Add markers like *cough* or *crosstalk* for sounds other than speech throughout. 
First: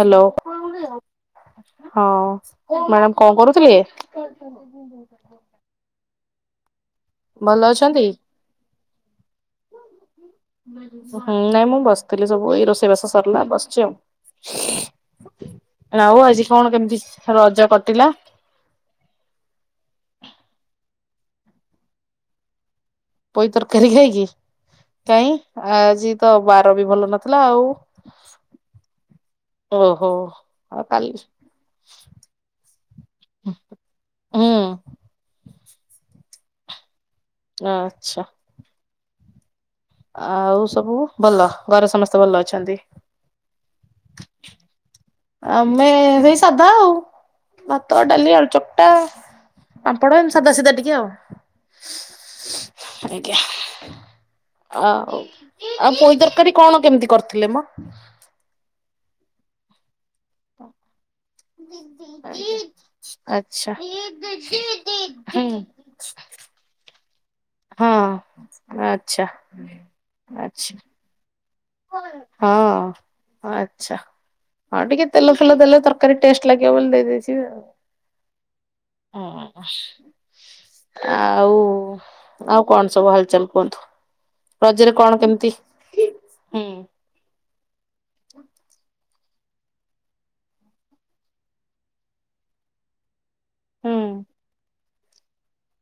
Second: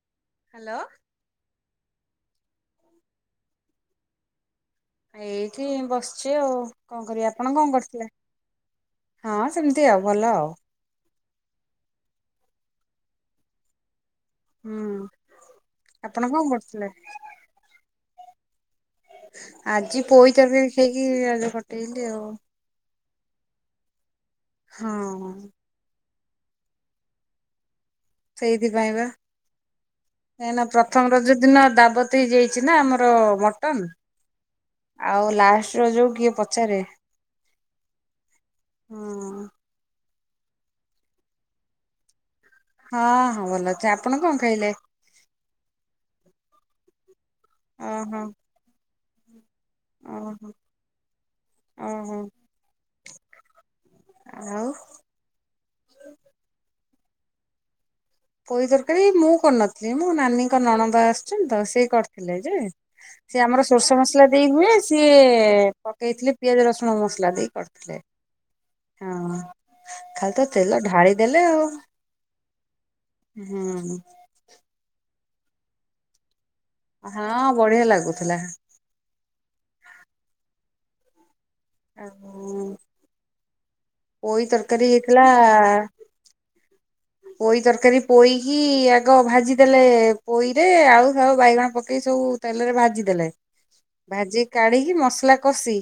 Hello. Hello. ହଁ madam କଣ କରୁଥିଲେ? ଏଇଠି ବସିଛି ଆଉ କଣ କରିବି ଆପଣ ଭଲ କଣ ଅଛନ୍ତି? କରୁଥିଲେ? ହଁ ସେମିତି ଆଉ ଭଲ ଆଉ। ହୁଁ ନାଇଁ ମୁଁ ବସିଥିଲି ସବୁ ଏଇ ରୋଷେଇବାସ ସରିଲା ବସିଛି ହୁଁ ଆଉ। ଆଉ ଆପଣ ଆଜି କଣ କରୁଥିଲେ? କେମିତି ରଜ କଟିଲା? ଆଜି ପୋଇ ତରକାରି ଖାଇକି ରଜ କଟେଇଲି ଆଉ। ପୋଇ ତରକାରୀ ଖାଇକି ହଁ। କାଇଁ ଆଜି ତ ବାର ବି ଭଲ ନଥିଲା ଆଉ। ସେଇଥିପାଇଁ ପା। ଓହୋ। କାହିଁନା ଆଉ କାଲି ପ୍ରଥମ ରଜ ଦିନ ଦାବତ ହେଇଯାଇଛି ନା ଆମର ମଟନ। ହୁଁ। ଆଉ ଲାଷ୍ଟ ରଜକୁ କିଏ ପଚାରେ। ଆଚ୍ଛା। ହୁଁ। ଆଉ ସବୁ ଭଲ ଘରେ ସମସ୍ତେ ଭଲ ଅଛନ୍ତି? ହଁ ହଁ ଭଲ ଅଛି ଆପଣ କଣ ଖାଇଲେ? ଆମେ ସେଇ ସାଧା ଆଉ ଭାତ, ଓହୋ ଡାଲି, ଆଳୁ ଚକଟା। ପାମ୍ପଡ ଏମତୀ ଓହୋ ସାଧା ସିଧା ଟିକେ ଆଉ ଓହୋ ଆଜ୍ଞା। ଆଉ ଆଉ ଆଉ ପୋଇ ତରକାରୀ କଣ କେମିତି କରିଥିଲେ ମ? ପୋଇ ତରକାରୀ ମୁଁ କରି ନଥିଲି ମୋ ନାନୀଙ୍କ ନଣନ୍ଦ ଆସ୍ ତ ସେଇ କରିଥିଲେ ଯେ ସିଏ ଆମର ସୋର୍ଷ ମସଲା ଦେଇ ହୁଏ ସିଏ। ଦେଇଥିଲେ ପିଆଜ, ରସୁଣ ମସଲା। କରିଥିଲେ ହଁ ଆଚ୍ଛା ହଁ ଖାଲି ତ ଆଚ୍ଛା ତେଲ ଢାଳି ଦେଲେ ଆଉ। ହଁ ଆଚ୍ଛା ହୁଁ। ଆଉ ଟିକେ ତେଲ ଫେଲ ଦେଲେ ତର ଟେଷ୍ଟ ଲାଗିବ ବୋଲି ଦେଇ ଦେଇଥିବେ ହଁ ଆଉ। ବଢିଆ ଲାଗୁଥିଲା ହଁ ଆଉ ଆଉ କଣ ସବୁ ହାଲଚାଲ କୁହନ୍ତୁ? ପୋଇ ତରକାରୀ ରଜରେ କଣ ହେଇଥିଲା। କେମିତି ହୁଁ ପୋଇ ତରକାରୀ ପୋଇକି ଆଗ ଭାଜିଦେଲେ ପୋଇରେ ଆଳୁ, ସାରୁ, ବାଇଗଣ ପକେଇକି ସବୁ। ତେଲରେ ଭାଜି ଦେଲେ ହୁଁ ଭାଜି କାଢିକି ମସଲା କଷି।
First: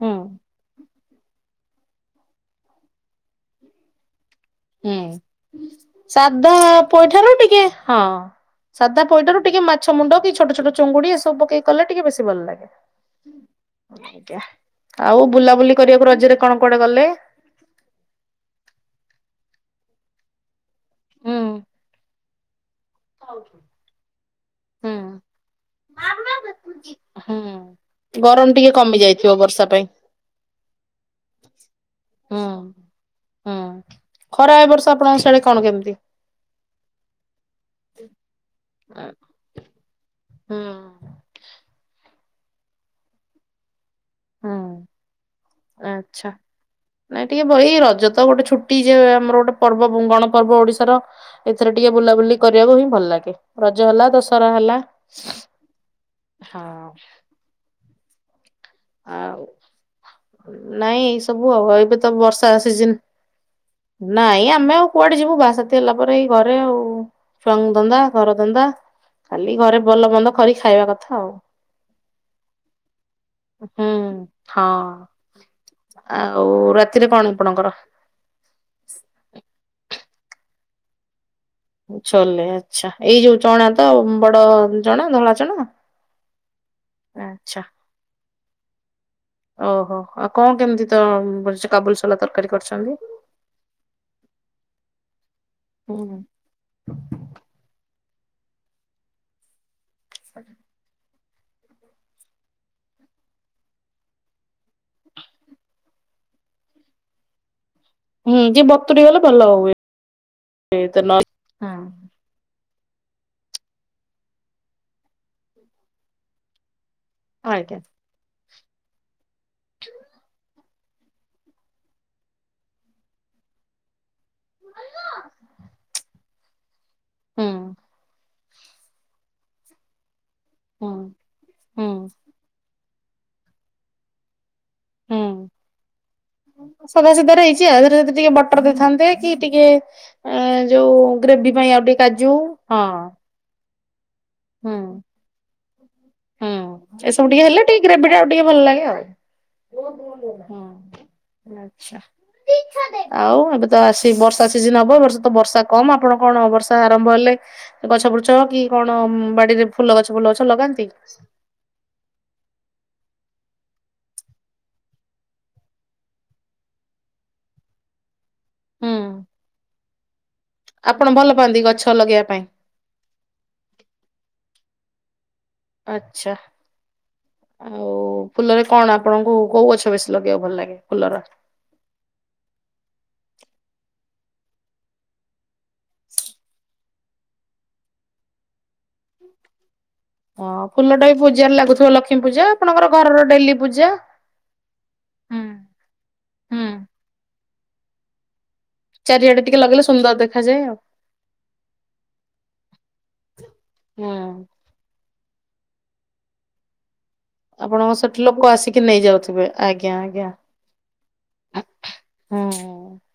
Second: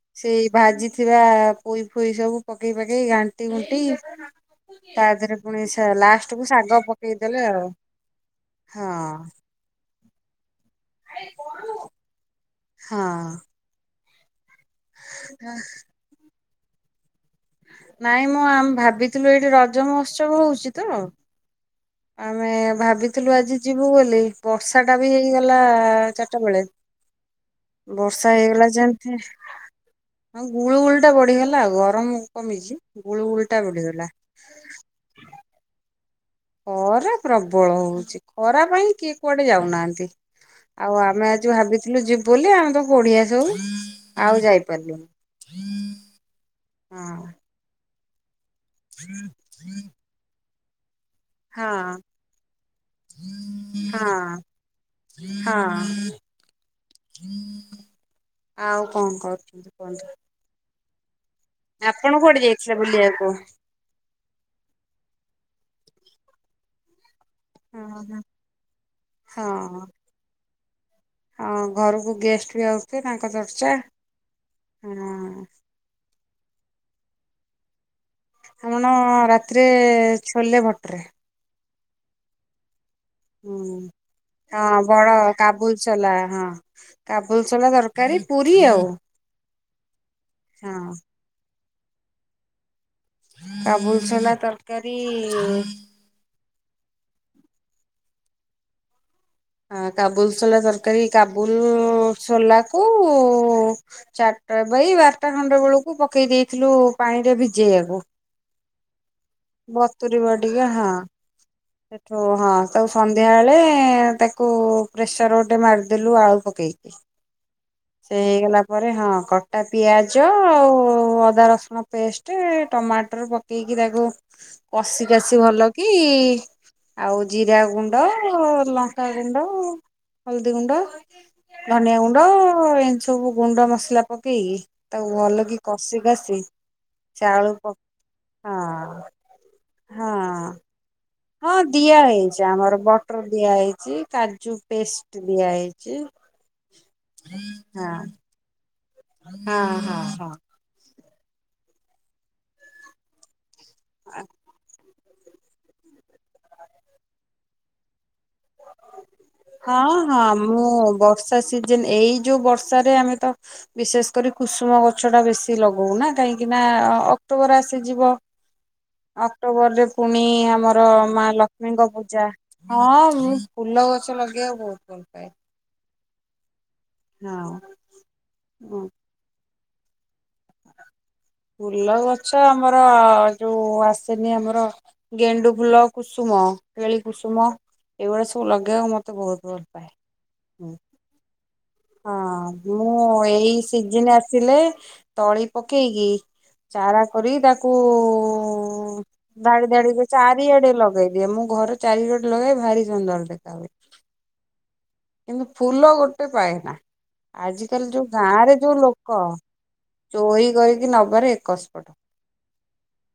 ହୁଁ ସେଇ ଭାଜିଥିବା ପୋଇ ଫୋଇ ସବୁ ପକେଇ ପାକେଇ ଘାଣ୍ଟି ଉୁଣ୍ଟି ତା ହୁଁ ଦେହରେ ପୁଣି ଲାଷ୍ଟ କୁ ସାଧା ଶାଗ ପୋଇଠାରୁ ପକେଇଦେଲେ ଟିକେ ଆଉ ହଁ ହଁ ସାଧା ପୋଇଠାରୁ ଟିକେ ମାଛ ମୁଣ୍ଡ କି ଛୋଟ ଛୋଟ ଚୁଙ୍ଗୁଡି ଏସବୁ ପକେଇ କଲେ ଟିକେ ବେଶୀ ଭଲ ଲାଗେ। ହଁ। ଆଜ୍ଞା ଆଉ ବୁଲାବୁଲି କରିବାକୁ ରଜରେ କଣ କୁଆଡେ ଗଲେ? ନାଇଁ ମୁଁ ଆମେ ଭାବିଥିଲୁ ଏଇଠି ରଜ ମହୋତ୍ସବ ହଉଛି ତ। ହୁଁ ଆମେ ଭାବିଥିଲୁ ଆଜି ଯିବୁ ବୋଲି ବର୍ଷା ଟା ହୁଁ। ବି ହେଇଗଲା ଚାରଟା ବେଳେ। ହୁଁ ବର୍ଷା ଗରମ ହେଇଗଲା ଟିକେ କମି ଯେମିତି ଯାଇଥିବ ବର୍ଷା ପାଇଁ ହଁ ଗୁଳୁ ଗୁଳଟା ବଢିଗଲା ଆଉ ଗରମ ହୁଁ କମିଛି ଗୁଳୁ ହୁଁ। ଗୁଳଟା ବଢିଗଲା। ଖରା ଏ ବର୍ଷ ଆପଣଙ୍କ ଶିଆଡେ କଣ କେମିତି? ଖରା ପ୍ରବଳ ହଉଛି ଖରା ପାଇଁ କିଏ କୁଆଡେ ଯାଉନାହାନ୍ତି ହୁଁ ଆଉ ଆମେ ଆଜି ଭାବିଥିଲୁ ଯିବୁ ବୋଲି ଆମେ ତ କୋଡ଼ିଆ ସବୁ। ହୁଁ ଆଉ ଆଚ୍ଛା। ଯାଇପାରିଲୁନୁ ନାଇଁ ହୁଁ। ଟିକେ ଏଇ ରଜ ତ ଗୋଟେ ଛୁଟି ଯେ ଆମର ଗୋଟେ ପର୍ବ ଗଣ ପର୍ବ ଓଡିଶାର। ଏଥିରେ ଟିକେ ହଁ ବୁଲାବୁଲି କରିବାକୁ ହିଁ ଭଲ ଲାଗେ ରଜ ହେଲା ହଁ ଦଶରା ହେଲା। ହଁ। ହଉ। ଆଉ କଣ ଆଉ କରୁଛନ୍ତି କୁହନ୍ତୁ? ନାଇଁ ଏଇ ସବୁ ଆଉ ଏବେ ତ ଆପଣ କୁଆଡେ ବର୍ଷା ଯାଇଥିଲେ ବୁଲିବାକୁ ସିଜିନି। ନାଇଁ ଆମେ ଆଉ କୁଆଡେ ଯିବୁ ବାସାଥି ହେଲା ପରେ ଏଇ ଘରେ ଆଉ। ଛୁଆଙ୍ଗ ଧନ୍ଦା ହଁ ଘରଧନ୍ଦା ଖାଲି ଘରେ ଭଲ ମନ୍ଦ କରିିକ ଖାଇବା କଥା ଆଉ। ହଁ ଘରକୁ ଗେଷ୍ଟ ବି ଆଉଥିବେ ତାଙ୍କ ଚର୍ଚ୍ଚା ହୁଁ ହଁ। ଆଉ ରାତିରେ କଣ ଆପଣଙ୍କର? ଆମଣ ରାତିରେ ଛୋଲେ ଭଟରେ। ଛୋଲେ ଆଛା ଏଇ ଯୋଉ ଚଣା ହୁଁ ତ ବଡ ହଁ ଚଣା ବଡ ଧଳା ଚଣା କାବୁଲ ଆଛା। କରେ ପୁରୀ ଆଉ। ଓହୋ ଆଉ କଣ କେମିତି ହଁ ତ କାବୁଲସଲା ତରକାରୀ କରିଛନ୍ତି? କାବୁଲସୋଲା ତରକାରୀ। ହୁଁ। ହଁ କାବୁଲ ସୋଲା ତରକାରୀ କାବୁଲ ସୋଲା କୁ ଚାରିଟା ବାଇ ବାରଟା ଖଣ୍ଡେ ବେଳକୁ ପକେଇ ଦେଇଥିଲୁ ପାଣିରେ ଭିଜେଇବାକୁ। ହୁଁ ଯିଏ ବତୁରି ଗଲେ ଭଲ ବତୁରିବ ଟିକେ ହୁଏ ହଁ ନହଲେ ସେଠୁ ହଁ ତା ସନ୍ଧ୍ୟା ବଳେ ତାକୁ ପ୍ରେସର ଗୋଟେ ମାରିଦେଲୁ ଆଳୁ ପକେଇକି। ହ ଆଜ୍ଞା। ସେ ହେଇଗଲା ପରେ ହଁ କଟା ପିଆଜ ଆଉ ଅଦା ରସୁଣ ପେଷ୍ଟ ଟେ ଟମାଟର ପକେଇକି ତାକୁ କଷି କାସିି ଭଲ କି ଆଉ ହୁଁ ଜିରା ଗୁଣ୍ଡ ଲଙ୍କା ଗୁଣ୍ଡ ହଳଦୀ ଗୁଣ୍ଡ। ହୁଁ ହୁଁ ଧନିଆ ଗୁଣ୍ଡ ଏମିତି ସବୁ ଗୁଣ୍ଡ ମସଲା ପକେଇକି ତାକୁ ଭଲ ହୁଁ କି କଷି କସି ସାଧା ସିଧାରେ ଚାଳୁ ହେଇଛି ଆଉ ହଁ। ଏଥିରେ ଯଦି ଟିକେ ବଟର ଦେଇଥାନ୍ତେ କି ଟିକେ ହଁ ଯୋଉ ଗ୍ରେଭି ପାଇଁ ଆଉ ଟିକେ କାଜୁ ହଁ। ଦିଆହେଇଛି କାଜୁ ପେଷ୍ଟ ଦିଆ ହେଇଛି। ହଁ ଏସବୁ ଟିକେ ହେଲେ ଟିକେ ହଁ ଗ୍ରରେଭି ଟା ଆଉ ଟିକେ ଭଲ ଲାଗେ ଆଉ। ହଁ ହଁ ହଁ। ହଁଛା ଆଉ ଏବେ ତ ଆ ବର୍ଷା ସିଜନ ହବ ବର୍ଷା। ବର୍ଷା କମ ଆପଣ କଣ ବର୍ଷା ଆରମ୍ଭ ହେଲେ ଗଛ ଫୁଛ କି କଣ ବାଡିରେ ଫୁଲ ଗଛ ଫୁଲ ଗଛ ଲଗାନ୍ତି। ସିଜେନ ଏଇ ଯୋଉ ବର୍ଷାରେ ଆମେ ତ ବିଶେଷ କରି କୁସୁମ ଗଛ ଟା ବେଶୀ ଲଗଉନା କାହିଁକି ନା ଅକ୍ଟୋବର ଆସି ଯିବ। ହୁଁ। ଅକ୍ଟୋବରରେ ପୁଣି ଆମର ଆପଣ ମା ଭଲ ପାଆନ୍ତି ଗଛ ଲକ୍ଷ୍ମୀଙ୍କ ପୂଜା। ଲଗେଇବା ପାଇଁ? ହଁ ମୁ ଫୁଲ ଗଛ ଲଗେଇବା ବହୁତ ଭଲ ପାଏ। ଆଛା ଆଉ ଫୁଲରେ ହଁ କଣ? ଆପଣଙ୍କୁ କୋଉ ଗଛ ବେଶୀ ଲଗେଇବାକୁ ଭଲ ଲାଗେ ଫୁଲର? ଫୁଲ ଗଛ ଆମର ଯୋଉ ଆସେନି ଆମର ଗେଣ୍ଡୁ ଫୁଲ କୁସୁମ ଳି କୁସୁମ ଏଇଭଳିଆ ସବୁ ଲଗେଇବାକୁ ମତେ ବହୁତ ଭଲ ପାଏ। ହଁ ହୁଁ ଫୁଲଟା ବି ପୂଜାରେ ଲାଗୁଥିବ ଲକ୍ଷ୍ମୀ ପୂଜା ହଁ ମୁଁ ଆପଣଙ୍କର ଘରର ଏଇ ଡେଲି ପୂଜା। ସିଜିନ୍ ଆସିଲେ ହୁଁ। ତଳି ପକେଇକି ହୁଁ ଚାରା କରି ତାକୁ ହଁ। ଚାରିଆଡେ ଟିକେ ଧାଡି ଲଗେଇଲେ ଧାଡି ସୁନ୍ଦର ଦେଖାଯାଏ ଚାରିଆଡେ ଆଉ। ଲଗେଇଦିଏ ମୁଁ ଘର ଚାରିଆଡେ ଲଗେଇ ଭାରି ସୁନ୍ଦର ଦେଖା ହୁଏ। ହଁ। କିନ୍ତୁ ଫୁଲ ଗୋଟେ ପାଏ ନା। ଆଜିକାଲି ଆପଣଙ୍କ ଯୋଉ ସେଠି ଲୋକ ଗାଁରେ ଯୋଉ ଆସିକି ଲୋକ ନେଇଯାଉଥିବେ ଆଜ୍ଞା ଆଜ୍ଞା ଚୋରି କରକି ନବାରେ ଏକସ୍ପଟ। ହଁ।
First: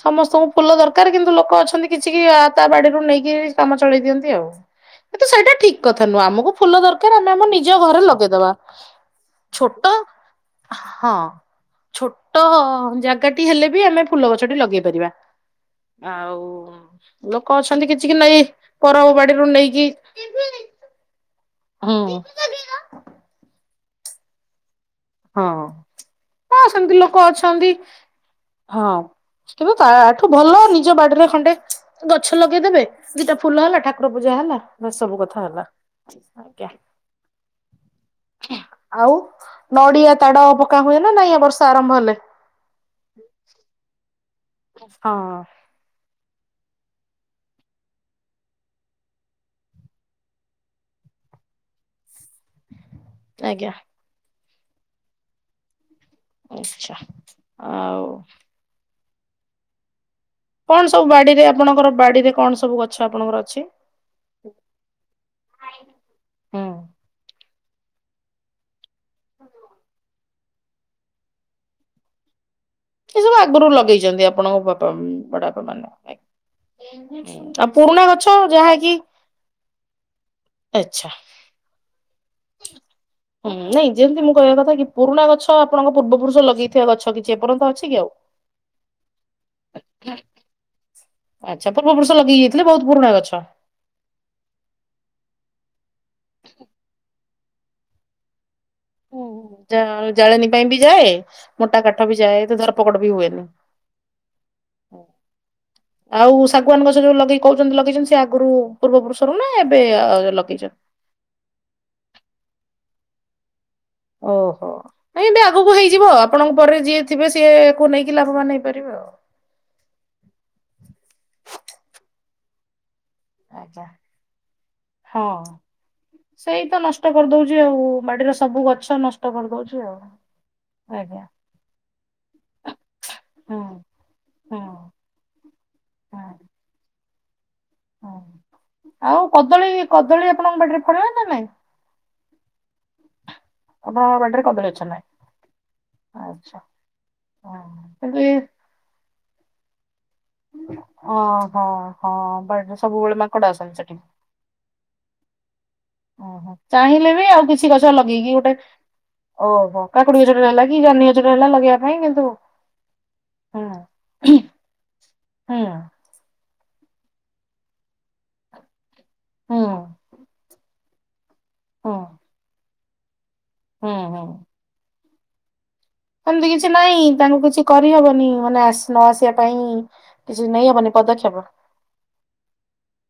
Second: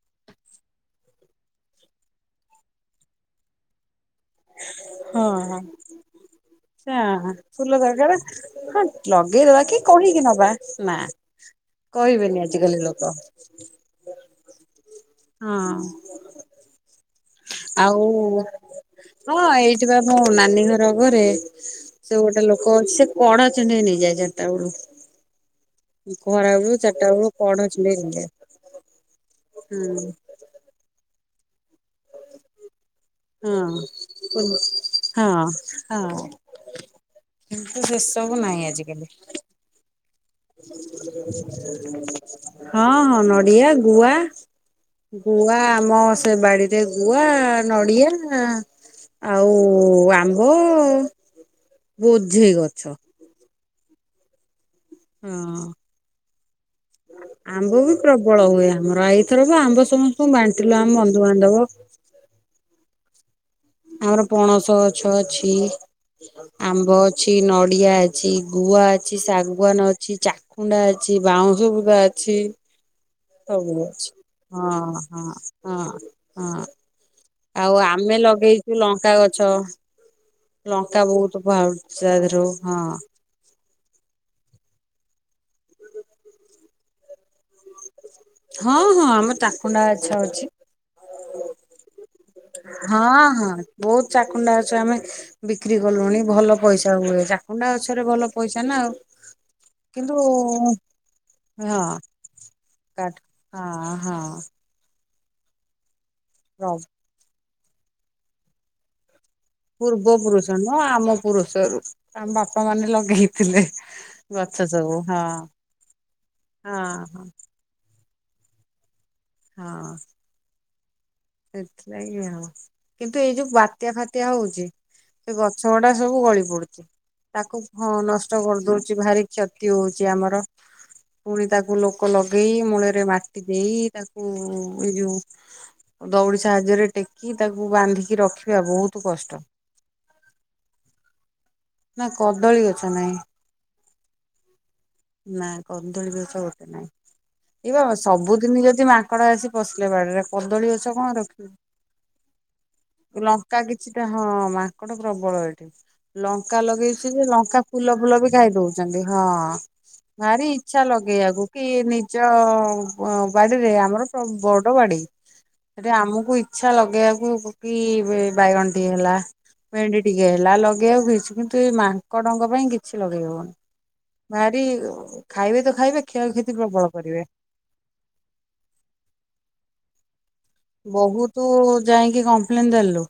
ସମସ୍ତଙ୍କୁ ଫୁଲ ଦରକାର କିନ୍ତୁ ଲୋକ ଅଛନ୍ତି କିଛି କି ତା ବାଡିରୁ ନେଇକି କାମ ଚଳେଇ ଦିଅନ୍ତି। ହଁ କିନ୍ତୁ ସେଇଟା ଠିକ କଥା ନୁହଁ ଆମକୁ ଫୁଲ ଦରକାର ଆମେ ଆଚ୍ଛା ଆମ ଫୁଲ ନିଜ ଘରେ ଦରକାର ଲଗେଇଦବା। ହଁ ଲଗେଇଦବା କି ଛୋଟ କହିକି ନବା ନା। ହଁ ଛୋଟ କହିବେନି ଆଜିକାଲି ଲୋକ ଜାଗାଟି ହେଲେ ବି ଆମେ ଫୁଲ ଗଛ ଲଗେଇ ପାରିବା। ହଁ। ଆଉ ଲୋକ ଅଛନ୍ତି ଆଉ କିଛି କି ନେଇ ପରବ ହଁ ବାଡିରୁୁ ଏଇଠି ନେଇକି ବା ମୋ ନାନୀ ଘର ଘରେ ହୁଁ ସେ ଗୋଟେ ଲୋକ ସେ କଡ ଚିଣ୍ଡିେଇ ନେଇଯାଏ ଚାରିଟା ବେଳୁ ହଁ ଖରା ହଁ ବେଳୁ ସେମିତି ଚାରିଟା ଲୋକ ବେଳୁ କଢ ଅଛନ୍ତି ଚୁଣ୍ଡେଇ ନେଇଯାଏ। ହଁ କିବେ ତା ଆଠୁ ଭଲ ନିଜ ବାଡିରେ ଖଣ୍ଡେ ଗଛ ଲଗେଇଦେବେ ଦିଟା ହଁ ଫୁଲ ହେଲା ଠାକୁର ପୂଜା ହେଲା ନା ସବୁ କଥା ହଁ ହେଲା ଆଜ୍ଞା କିୁ ସେ ସବୁ ନାହିଁ ଆଜିକାଲି ନଡ଼ିଆ ତାଡ଼ ପକା ହୁଏ ନା ନାଇଁ ବର୍ଷା ଆରମ୍ଭ ହେଲେ ହଁ ହଁ ନଡିଆ ଗୁଆ ହଁ ଗୁଆ ଆମ ସେ ବାଡିରେ ଗୁଆ ନଡିଆ ଆଉ ଆମ୍ବ ବୋଝେଇ ଗଛ ଆଜ୍ଞା ହଁ ଆଚଛା ଆମ୍ବ ବି ପ୍ରବଳ ହୁଏ ଆମର ଏଇଥର ଆମ୍ବ ସମସ୍ତଙ୍କୁ ବାଣ୍ଟିଲୁ କଣ ଆମ ସବୁ ବାଡିରେ ବନ୍ଧୁବାନ୍ଧବ ଆପଣଙ୍କର ବାଡିରେ କଣ ସବୁ ଗଛ ଆପଣଙ୍କର ଅଛି ଆମର ପଣସ ଗଛ ଅଛି ହୁଁ ଆମ୍ବ ଅ ଅଛି ନଡିଆ ଅଛି ଗୁଆ ଅଛି ଶାଗୁଆାନ ଅଛି ଚା କୁଣ୍ଡା ଅଛି ବାଉଁଶ ବୁିକା ଅଛି ସେ ସବୁ ଆଗରୁ ଅଛି। ଲଗେଇଛନ୍ତି ଆପଣଙ୍କ ହଁ ବାପା ହଁ ବଡା ବାପା ହଁ ମାନେ ହଁ ଆଉ ପୁରୁଣା ଆମେ ଗଛ ଲଗେଇଛୁ ଯାହାକି ଲଙ୍କା ଗଛ। ଲଙ୍କା ଆଚ୍ଛା ବହୁତ ବାହଛି ତା ଦେହରୁ ହଁ ହୁଁ ନାଇଁ ଯେମିତି ମୁଁ କହିବା କଥା କି ପୁରୁଣା ଗଛ ଆପଣଙ୍କ ପୂର୍ବପୁରୁଷ ଲଗେଇଥିବା ଗଛ କିଛି ଏପର୍ଯ୍ୟନ୍ତ ଅଛି ସେିକଉ ହଁ ହଁ ଆମର ତାକୁଣ୍ଡା ଗଛ ଅଛି ଆଚ୍ଛା ପୂର୍ବର୍ଷ ଲଗେଇ ଯାଇଥିଲେ ବହୁତ ପୁରୁଣା ହଁ ଗଛ ହଁ ବହୁତ ଚାକୁଣ୍ଡା ଅଛ ଆମେ ବିକ୍ରି କଲୁଣି ଭଲ ପଇସା ହୁଏ ଣ୍ଡା ଗଛରେ ଭଲ ପଇସା ନା ଆଉ ହୁଁ କିନ୍ତୁ ଜାଳଣୀ ପାଇଁ ହଁ ବି ଯାଏ ମୋଟା କାଠା ବି ଯଏ ତ ଧରପକଡ ବି କାଠ ହଏନ ହଁ ଆଉ ହଁ ଶାଗୁଆାନ ଗଛ ଯୋଉ ଲଗେଇ କହୁଛନ୍ତି ଲଗେଇଛନ୍ତି ସେ ଆଗରୁ ପୂର୍ବ ପୁରୁଷରୁ ନା ଏବେ ପୂର୍ବ ପୁରୁଷ ଲଗେଇଛ ନୁହଁ ଆମ ପୁରୁଷରୁ ଆମ ବାପା ମାନେ ଲଗେଇ ଥିଲେ ଓହୋ ନାଇଁ ଏ ଆଗକୁ ହେଇଯିବ ଆପଣଙ୍କ ପରେ ହଁ ଯିଏ ହଁ ଥିବେ ସିଏ ନେଇକି କି ଲାଭବାନ ହେଇପାରିବ ଆଉ ହଁ ସେଥିଲାଗି ଆଉ କିନ୍ତୁ ଏଇ ଯୋଉ ଆଜ୍ଞା। ବାତ୍ୟା ଫାତଆ ହଉଛି ସେ ହଁ ଗଛ ଗୁଡା ସବୁ ଗଳି ସେଇ ତ ପଡୁଛି ନଷ୍ଟ କରିଦଉଛି ତାକୁ ଆଉ ହଁ ବାଡିର ନଷ୍ଟ ସବୁ ଗଛ କରିଦଉଛି ନଷ୍ଟ ଭାରି କ୍ଷତି କରିଦଉଛି ଆଉ। ହଉଛି ଆମର ଆଜ୍ଞା ପୁଣି ତାକୁ ଲୋକ ଲଗେଇ ମୂଳରେ ମାଟି ହୁଁ ଦେଇ ତାକୁ ହୁଁ ଏଇ ଯୋଉ ହୁଁ। ଦଉଡ଼ି ସାହାଯ୍ୟରେ ଟେକି ତାକୁ ବାନ୍ଧିକି ହୁଁ। ରଖିବା ବହୁତ ଆଉ କଷ୍ଟ କଦଳୀ କଦଳୀ ଆପଣଙ୍କ ପାଟରେ ଫଳିବ ନା ନାଇଁ ନା କଦଳୀ ଗଛ ନହିଁ ଆପଣଙ୍କ ବାଡିରେ କଦଳୀ ଗଛ ନାହିଁ? ନାଇ କନ୍ଦଳ ବଷ ଆଚ୍ଛା ହୋତେ ନାଇଁ ହଁ। ଏ କିନ୍ତୁ ଏ ସବୁଦିନ ଯଦି ମା କକା ଆସି ପଶିଲେ ବାଡିରେ କଦଳୀ ଗଛ କଣ ଓହୋ ହଁ ବାଡିରେ ସବୁବେଳେ ରଖିବି ମାଙ୍କଡ ଲଙ୍କା ଆସନ୍ତି ସେଠି? କିଛିଟା ହଁ ମାଙ୍କଡ ପ୍ରବଳ ଏଠି। ଓହୋ ଲଙ୍କା ଲଗେଇଛି ଚାହିଁଲେ ବି ଯେ ଆଉ ଲଙ୍କା କିଛି ଗଛ ଫୁଲ ଫୁଲ ଲଗେଇକି ବି ଗୋଟେ ଖାଇ ଦଉଛନ୍ତି ହଁ ଓହୋ କାକୁଡି ଗଛଟେ ଭାରି ହେଲା କି ଇଚଛା ଜହ୍ନି ଗଛଟେ ଲଗେଇବାକୁ ହେଲା କି ଲଗେଇବା ପାଇଁ କିନ୍ତୁ ନିଜ ହୁଁ ବାଡିରେ ଆମର ବଡ ବାଡି। ହୁଁ ରେ ଆମକୁ ଇଛା ଲଗେଇବାକୁ କୋବି ବି ବାଇଗଣ ଟିକେ ହେଲା ହୁଁ ଭେଣ୍ଡି ଟିକେ ହେଲା ଲଗେଇବାକୁ ଇ କିନ୍ତୁ ଏଇ ହୁଁ ମାଙ୍କଡଙ୍କ ପାଇଁ କିଛି ଲଗେଇ ହବନି ହୁଁ ଭାରି ଖାଇବେ ତ ଖାଇବେ ଏମତି କ୍ଷୟକ୍ଷତି କିଛି ପ୍ରବଳ ନାଇଁ କରିବେ। ତାଙ୍କୁ କିଛି କରିହବନି ମାନେ ନ ଆସିବା ପାଇଁ କିଛି ନେଇହବ ବହୁତ ଯାଇକି କମ୍ପ୍ଲେନ ଦେଲୁ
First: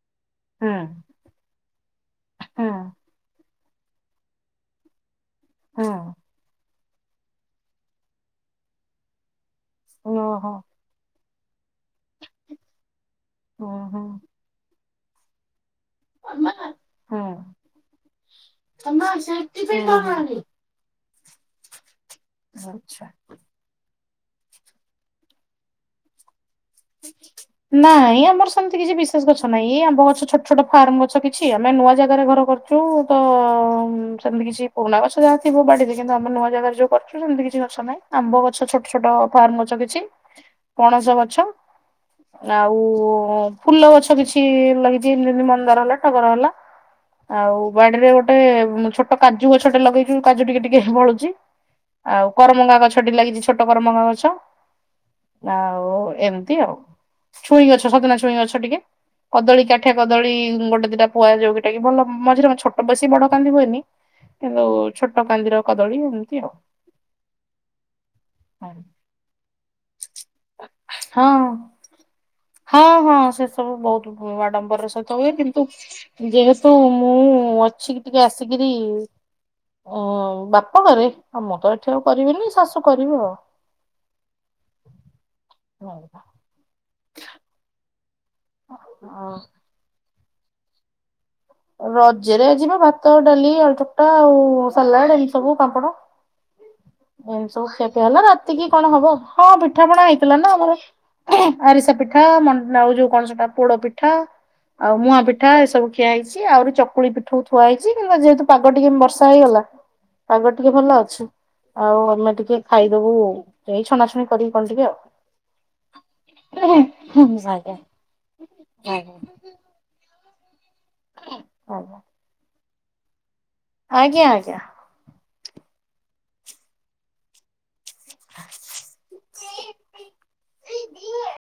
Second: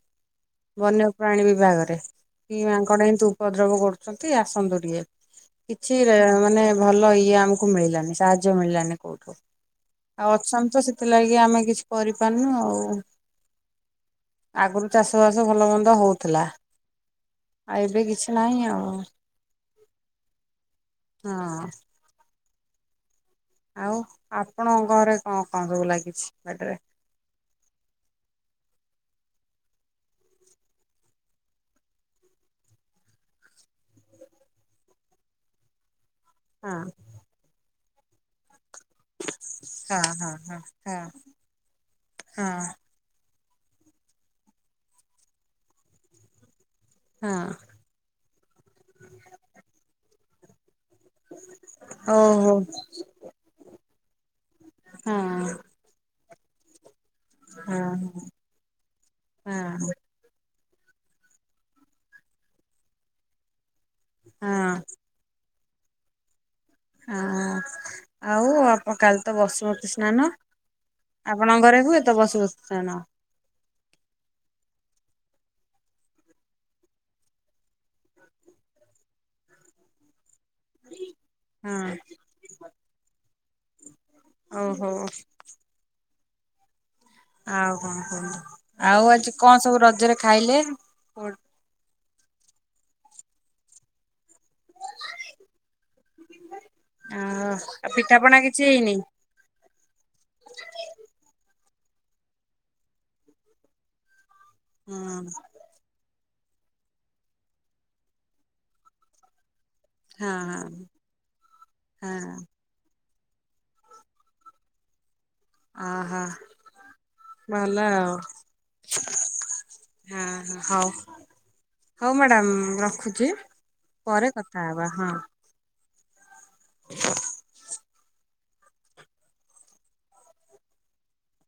ହୁଁ ବନ୍ୟ ପ୍ରାଣୀ ବିଭାଗରେ କି ହୁଁ ମାଙ୍କଡ ଏନ୍ତୁ ଉପଦ୍ରବ କରୁଛନ୍ତି ଆସନ୍ତୁ ଟିକେ। ହୁଁ କିଛି ରେ ମାନେ ଭଲ ଇଏ ଆମକୁ ମିଳିଲାନି ସାହାଯ୍ୟ ମିଳିଲାନି କୋଉଠୁ। ଆଉ ଓହୋ ଅଛନ୍ତି ତ ସେଥିଲାଗି ଆମେ କିଛି କରିପାରୁନୁ ଆଉ। ଓହୋ। ଆଗରୁ ଚାଷ ବାସ ଭଲ ମନ୍ଦ ହଉ ଥିଲା। ହୁଁ ଆଉ ଏବେ କିଛି ନାହିଁ ଆଉ। ଆଚ୍ଛା ହଁ। ଆଛା। ଆଉ ଆପଣଙ୍କ ଘରେ କଣ କଣ ସବୁ ଲାଗିଛି ବାଡିରେ? *inaudible* ନାଇଁ ଆମର ସେମିତି କିଛି ବିଶେଷ ଗଛ ନାଇଁ ଆମ୍ବ ଗଛ ଛୋଟ ଛୋଟ ଫାର୍ମ ଗଛ କିଛି ଆମେ ନୂଆ ଜାଗାରେ ଘର କରୁଛୁ ଚୁ ତ ସେମିତି କିଛି ପୁରୁଣା ଗଛ ଯାହା ଥିବ ବାଡିରେ କିନ୍ତୁ ଆମେ ନୂଆ ଜାଗାରେ ହଁ ହଁ ଯୋଉ କରୁଛୁ ସେମତି କିଛି ଗଛ ନାହିଁ ଆମ୍ବ ଗଛ ଛୋ ଛୋଟ ଫାର୍ମ ଗଛ କିଛି ହଁ ପଣସ ହଁ ଗଛ ହଁ ଆଉ ଫୁଲ ଗଛ କିଛି ଲାଗିଛି ଲିଲି ମନ୍ଦାର ହେଲା ଟଗର ହେଲା ହଁ ଆଉ ବାଡିରେ ଗୋଟେ ଛୋଟ କାଜୁ ଗଛଟେ ଲଗେଇଛୁ କାଜୁ ଟିକେ ଟିକେ ବଳୁ ଚି ହଁ ଆଉ ଓହୋ କରମଙ୍ଗା ଗଛଟି ଲାଗିଛି ଛୋଟ କରମଙ୍ଗା ଗଛ। ହଁ ଆଉ ଏମିତି ଆଉ ଛୁଇଁ ଗଛ ସଜନା ହଁ ଛୁଇଁ ଗଛ ଟିକେ କଦଳୀ ହଁ କାଠିଆ କଦ୍ ଦଳୀ ଗୋଟେ ଦିଟା ପୁଆ ଯୋଉକି ଟାକି ଭଲ ମଝିରେେ ଛୋଟ ବେସୀ ବଡ କାନ୍ଦି ହୁଏନି କିନ୍ତୁ ହଁ। ଛୋଟ କାନ୍ଦିର କଦଳୀ ଏମତି ଆଉ। ହଁ ଆଉ କାଲି ତ ବସୁମତୀ ସ୍ନାନ। ହଁ ଆପଣଙ୍କ ଘରେ ହୁଏତ ବସୁମତୀ ହଁ ସ୍ନାନ। ହଁ ସେ ସବୁ ବହୁତ ବ ଆଡମ୍ବର ର ସହିତ ହୁଏ କିନ୍ତୁ ଯେହେତୁ ମୁଁ ଅଛି କି ଟିକେ ଆସିକିରି ଅ ବାପା କଣ କରେ ଆଉ ମୁଁ ତ ହଁ ଏଠି ଆଉ କରିବିନି ଶାଶୁ କରିବେ ଆଉ। ଓହୋ। ହୋଉ। *inaudible* ଆଉ କଣ କହନ୍ତୁ ଆଉ ଆଜି କଣ ସବୁ ରଜରେ ଖାଇଲେ? ରଜରେ ଯିବା ଭାତ ଡାଲି ଆଳୁଚକଟା ଆଉ ସାଲାଡ ଏମିତି ସବୁ ପାମ୍ପଡ। *unintelligible* ଏମିତି ସବୁ ଆଉ ଖିଆପିଆ ହେଲା ପିଠାପଣା କିଛି ରାତିକି କଣ ହେଇନି? ହବ ହଁ ପିଠାପଣା ହେଇଥିଲା ନା ଆମର ଆରିସା ପିଠା ମ ଆଉ ଯୋଉ କଣ ସେଟା ପୋଡ ପିଠା ଆଉ ହୁଁ ମୁଆଁ ପିଠା ଏସବୁ ଖିଆ ହେଇଛି ଆହୁରି ଚକୁଳି ପିଠଉ ଥୁଆ ହେଇଛି କି ଯେହେତୁ ପାଗ ଟିକେ ବର୍ଷା ହେଇଗଲା ହଁ ପାଗ ଟିକେ ଭଲ ଅଛି ହଁ ଆଉ ଆମେ ହଁ ଟିକେ ଖାଇଦୋବୁ ଏଇ ଛଣା ଛଣି କରିକି କଣ ଟିକେ ଆଉ। ଅହ ଆଜ୍ଞା ଭଲ ଆଜ୍ଞା ଆଉ। ହଁ ହଁ ହୋଉ। ଆଜ୍ଞା। ହୋଉ ମ୍ୟାଡାାମ ମୁଁ ରଖୁଛି ଆଜ୍ଞା ପରେ ଆଜ୍ଞା କଥା ହବା ହଁ। *inaudible* *unintelligible*